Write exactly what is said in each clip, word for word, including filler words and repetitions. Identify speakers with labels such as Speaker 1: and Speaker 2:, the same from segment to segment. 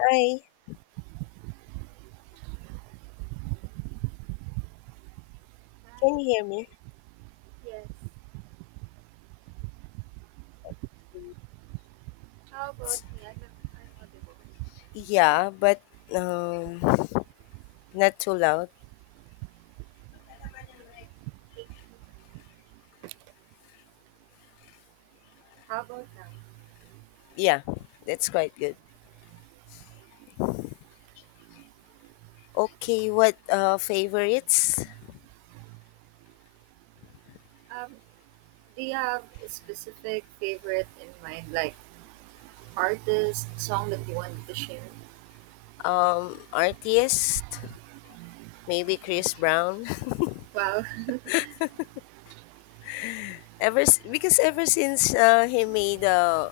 Speaker 1: Hi, can
Speaker 2: Hi.
Speaker 1: you hear me?
Speaker 2: Yes. How about me? I'm, I'm audible.
Speaker 1: Yeah, but um, not too loud.
Speaker 2: Thank you. How about now?
Speaker 1: Yeah, that's quite good. Okay, what uh favorites?
Speaker 2: Um, do you have a specific favorite in mind, like artist, song that you wanted to share?
Speaker 1: Um, artist maybe Chris Brown.
Speaker 2: Wow.
Speaker 1: Ever s- because ever since uh, he made uh,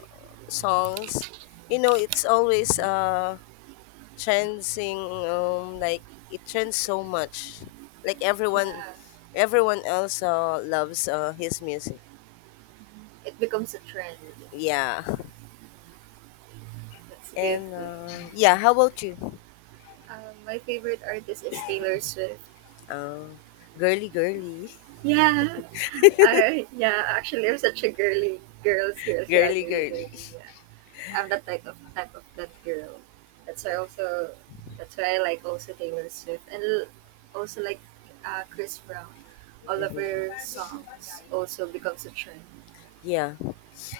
Speaker 1: songs, you know, it's always uh trending. Um, like it trends so much. Like everyone,
Speaker 2: Yeah.
Speaker 1: everyone else uh, loves uh, his music.
Speaker 2: It becomes a trend.
Speaker 1: Yeah.
Speaker 2: That's a good
Speaker 1: And
Speaker 2: thing.
Speaker 1: uh, yeah, how about you?
Speaker 2: Um, my favorite artist is Taylor Swift.
Speaker 1: Um, girly, girly,
Speaker 2: Yeah. I yeah. Actually, I'm such a girly girls girls. Yeah,
Speaker 1: girly,
Speaker 2: girly
Speaker 1: girly.
Speaker 2: girly. Yeah. I'm that type of type of that girl. That's why
Speaker 1: Yeah,
Speaker 2: also that's why I like also Taylor Swift and l- also like uh, Chris Brown. All of her songs also becomes a trend
Speaker 1: yeah.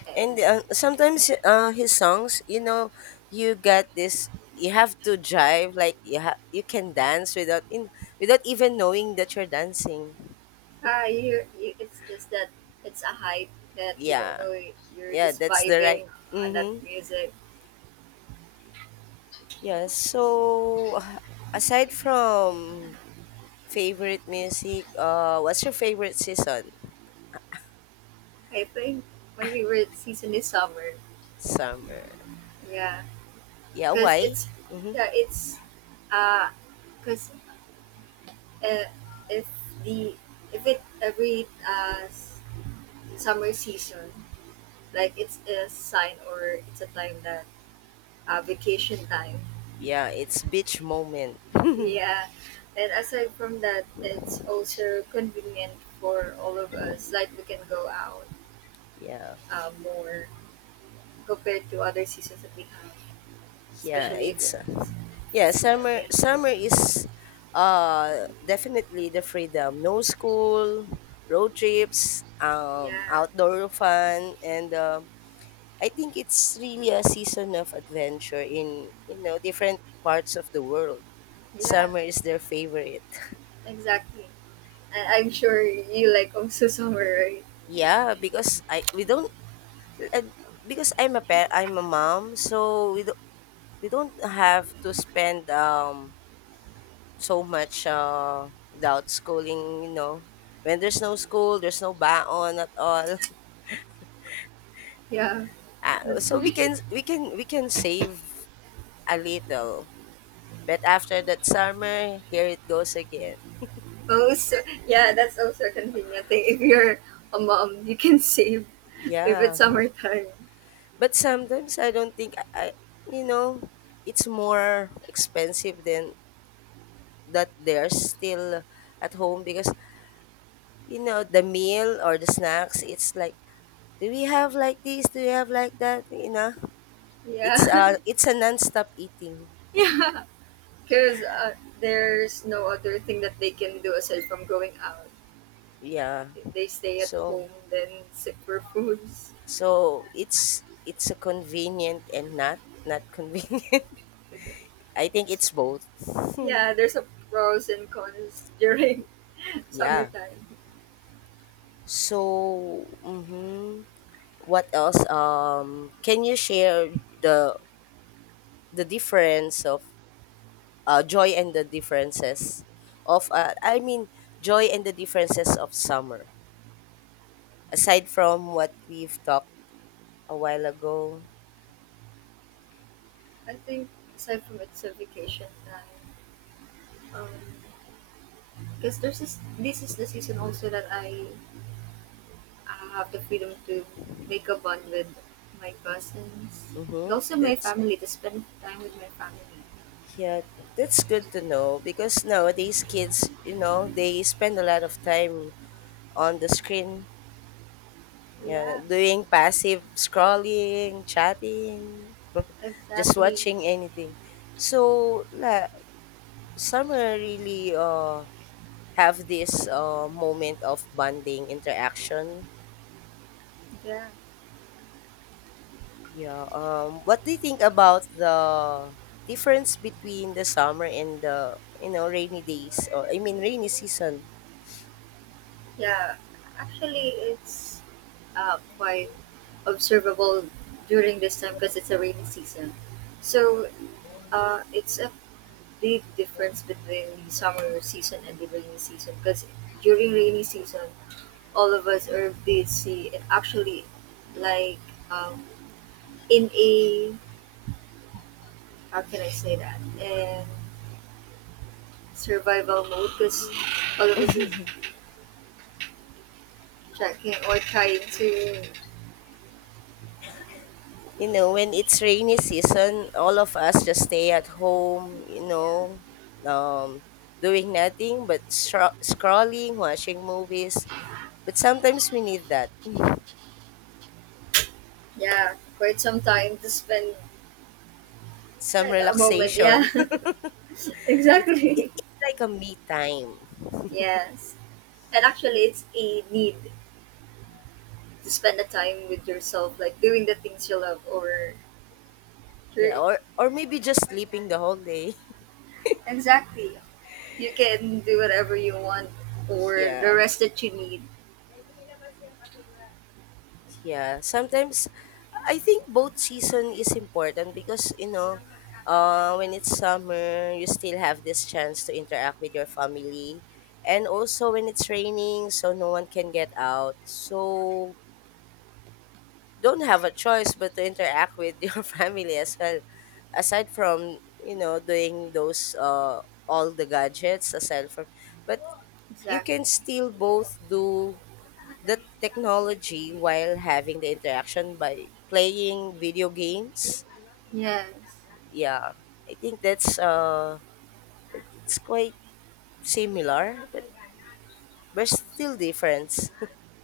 Speaker 2: and
Speaker 1: And uh, sometimes uh, his songs, you know, you get this. You have to drive like you have. You can dance without in without even knowing that you're dancing.
Speaker 2: ah, you, you it's just that it's a hype that you don't
Speaker 1: Yeah,
Speaker 2: know you're
Speaker 1: yeah.
Speaker 2: just
Speaker 1: That's the right.
Speaker 2: vibing on that
Speaker 1: Mm-hmm.
Speaker 2: music.
Speaker 1: Yeah. So aside from favorite music, uh, what's your favorite season?
Speaker 2: I think my favorite season is summer.
Speaker 1: Summer.
Speaker 2: Yeah,
Speaker 1: Yeah.
Speaker 2: because
Speaker 1: Why?
Speaker 2: it's
Speaker 1: Mm-hmm.
Speaker 2: yeah it's uh because uh, if the if it every uh, s- summer season, like it's a sign or it's a time that, uh, vacation time.
Speaker 1: Yeah, it's beach moment.
Speaker 2: Yeah, and aside from that, it's also convenient for all of us, like we can go out
Speaker 1: Yeah.
Speaker 2: uh, more compared to other seasons that we have,
Speaker 1: yeah
Speaker 2: especially if
Speaker 1: it's
Speaker 2: it's, if
Speaker 1: yeah
Speaker 2: it's not
Speaker 1: summer
Speaker 2: raining.
Speaker 1: summer is uh definitely the freedom, no school, road trips, um
Speaker 2: Yeah,
Speaker 1: outdoor fun, and uh, I think it's really a season of adventure in, you know, different parts of the world.
Speaker 2: yeah,
Speaker 1: Summer is their favorite.
Speaker 2: exactly, and I'm sure you like also summer, right?
Speaker 1: Yeah, because I we don't, uh, because i'm a pa- I'm a mom, so we don't, we don't have to spend um so much, uh, without schooling, you know. When there's no school, there's no baon at all.
Speaker 2: Yeah,
Speaker 1: Uh,
Speaker 2: that's
Speaker 1: so we
Speaker 2: right.
Speaker 1: can we can we can save a little. But after that summer, here it goes again.
Speaker 2: Also, yeah, that's also a convenient thing. If you're a mom, you can save if
Speaker 1: Yeah.
Speaker 2: it's summertime.
Speaker 1: But sometimes I don't think I, I you know, it's more expensive than that they're still at home, because you know the meal or the snacks, it's like, do we have like this, do we have like that, you know. It's
Speaker 2: Yeah,
Speaker 1: a it's a non-stop eating.
Speaker 2: yeah, because uh, there's no other thing that they can do aside from going out.
Speaker 1: Yeah.
Speaker 2: If they stay at
Speaker 1: So
Speaker 2: home, then sip for foods.
Speaker 1: so it's it's a convenient and not not convenient. I think it's both.
Speaker 2: Yeah, there's a pros and cons during
Speaker 1: Yeah.
Speaker 2: summertime.
Speaker 1: So mhm, what else? Um, can you share the the difference of uh, joy and the differences of uh, I mean joy and the differences of summer aside from what we've talked a while ago.
Speaker 2: I think aside from it's a vacation time, because there's this, this is the season also that I I have the freedom to make a bond with my cousins, and
Speaker 1: Mm-hmm.
Speaker 2: also my
Speaker 1: That's.
Speaker 2: family, to spend time with my family.
Speaker 1: Yeah, that's good to know, because nowadays kids, you know, they spend a lot of time on the screen, yeah,
Speaker 2: Yeah,
Speaker 1: doing passive scrolling, chatting, just
Speaker 2: exactly.
Speaker 1: watching anything. So, la, some uh, really uh, have this uh, moment of bonding interaction.
Speaker 2: Yeah.
Speaker 1: Yeah. Um, what do you think about the difference between the summer and the, you know, rainy days, or I mean rainy season?
Speaker 2: Yeah, actually, it's uh, quite observable during this time because it's a rainy season. So uh, it's a big difference between the summer season and the rainy season because during rainy season, all of us are busy, and actually, like, um, in a, how can I say that, in survival mode, because all of us are checking or trying to,
Speaker 1: You know, when it's rainy season, all of us just stay at home, you
Speaker 2: yeah.
Speaker 1: know, um, doing nothing but stro- scrolling, watching movies. But sometimes we need that.
Speaker 2: Yeah, quite some time to spend,
Speaker 1: Some
Speaker 2: like a moment, yeah.
Speaker 1: relaxation. it, it
Speaker 2: Exactly.
Speaker 1: it's like a me time.
Speaker 2: Yes, and actually it's a need to spend the time with yourself, like doing the things you love, or your,
Speaker 1: Yeah, or or maybe just sleeping the whole day.
Speaker 2: exactly, you can do whatever you want, or the
Speaker 1: Yeah.
Speaker 2: rest that you need.
Speaker 1: Yeah, sometimes I think both season is important, because you know, uh, when it's summer, you still have this chance to interact with your family, and also when it's raining, so no one can get out, so don't have a choice but to interact with your family as well. Aside from, you know, doing those uh all the gadgets aside from, but you
Speaker 2: Exactly.
Speaker 1: can still both do the technology while having the interaction by playing video games.
Speaker 2: Yes.
Speaker 1: Yeah, I think that's uh, it's quite similar, but there's still difference.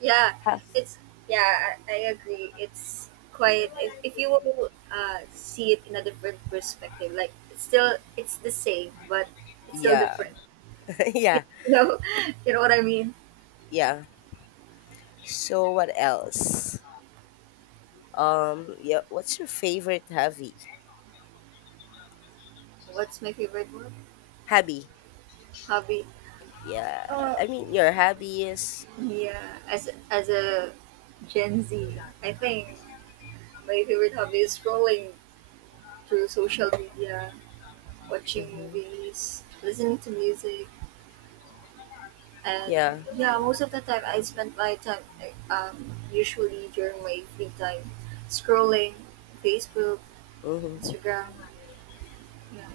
Speaker 2: Yeah,
Speaker 1: Ha-
Speaker 2: it's, yeah, I, I agree. It's quite, if, if you will uh, see it in a different perspective, like it's still it's the same, but it's still
Speaker 1: yeah,
Speaker 2: different.
Speaker 1: yeah,
Speaker 2: You know, you know what I mean.
Speaker 1: yeah. So what else? Um, yeah, what's your favorite hobby?
Speaker 2: What's my favorite word?
Speaker 1: Hobby.
Speaker 2: Hobby.
Speaker 1: Yeah,
Speaker 2: Uh,
Speaker 1: I mean your hobby is.
Speaker 2: Yeah, as as a Gen Z, I think my favorite hobby is scrolling through social media, watching
Speaker 1: Hmm.
Speaker 2: movies, listening to music. And
Speaker 1: Yeah.
Speaker 2: yeah, most of the time I spend my time like, um, usually during my free time scrolling Facebook,
Speaker 1: Hmm.
Speaker 2: Instagram.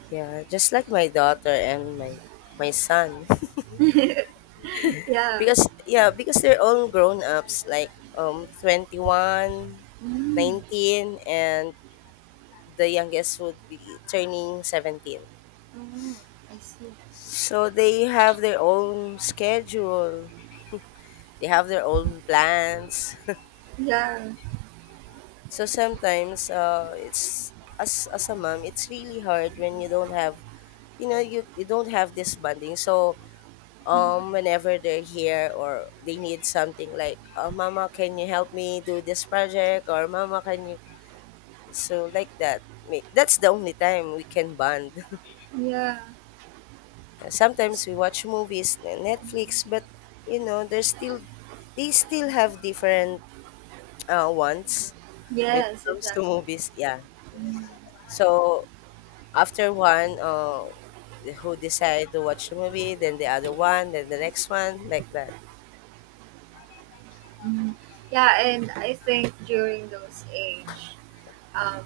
Speaker 1: Yeah. Just like my daughter and my my son.
Speaker 2: Yeah. Yeah.
Speaker 1: Because yeah, because they're all grown ups, like um twenty one,
Speaker 2: Mm.
Speaker 1: nineteen, and the youngest would be turning seventeen.
Speaker 2: Oh, I see.
Speaker 1: So they have their own schedule. They have their own plans.
Speaker 2: Yeah.
Speaker 1: So sometimes uh, it's, as as a mom, it's really hard when you don't have, you know, you, you don't have this bonding. So um whenever they're here or they need something, like, oh, mama, can you help me do this project, or mama can you. So like that, may- that's the only time we can bond.
Speaker 2: Yeah.
Speaker 1: Sometimes we watch movies, n- Netflix, but you know, there's still they still have different uh, wants when it
Speaker 2: Yes,
Speaker 1: comes to
Speaker 2: exactly.
Speaker 1: movies. Yeah. So after one, uh, who decide to watch the movie, then the other one, then the next one, like that.
Speaker 2: Hmm. Yeah, and I think during those age, um,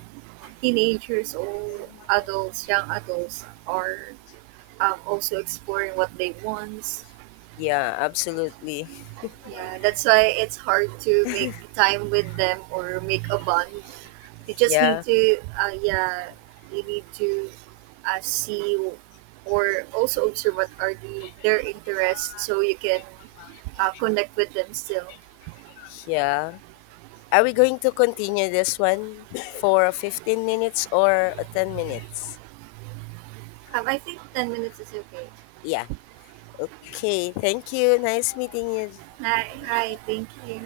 Speaker 2: teenagers or adults, young adults, are, um, also exploring what they want.
Speaker 1: Yeah, absolutely.
Speaker 2: Yeah, that's why it's hard to make time with them or make a bond. You just need
Speaker 1: Yeah,
Speaker 2: to, uh, yeah, you need to uh, see or also observe what are the their interests, so you can uh, connect with them still.
Speaker 1: yeah. Are we going to continue this one for fifteen minutes or ten minutes?
Speaker 2: Um, I think ten minutes is okay.
Speaker 1: Yeah. Okay, thank you. Nice meeting you,
Speaker 2: Hi, hi, thank you.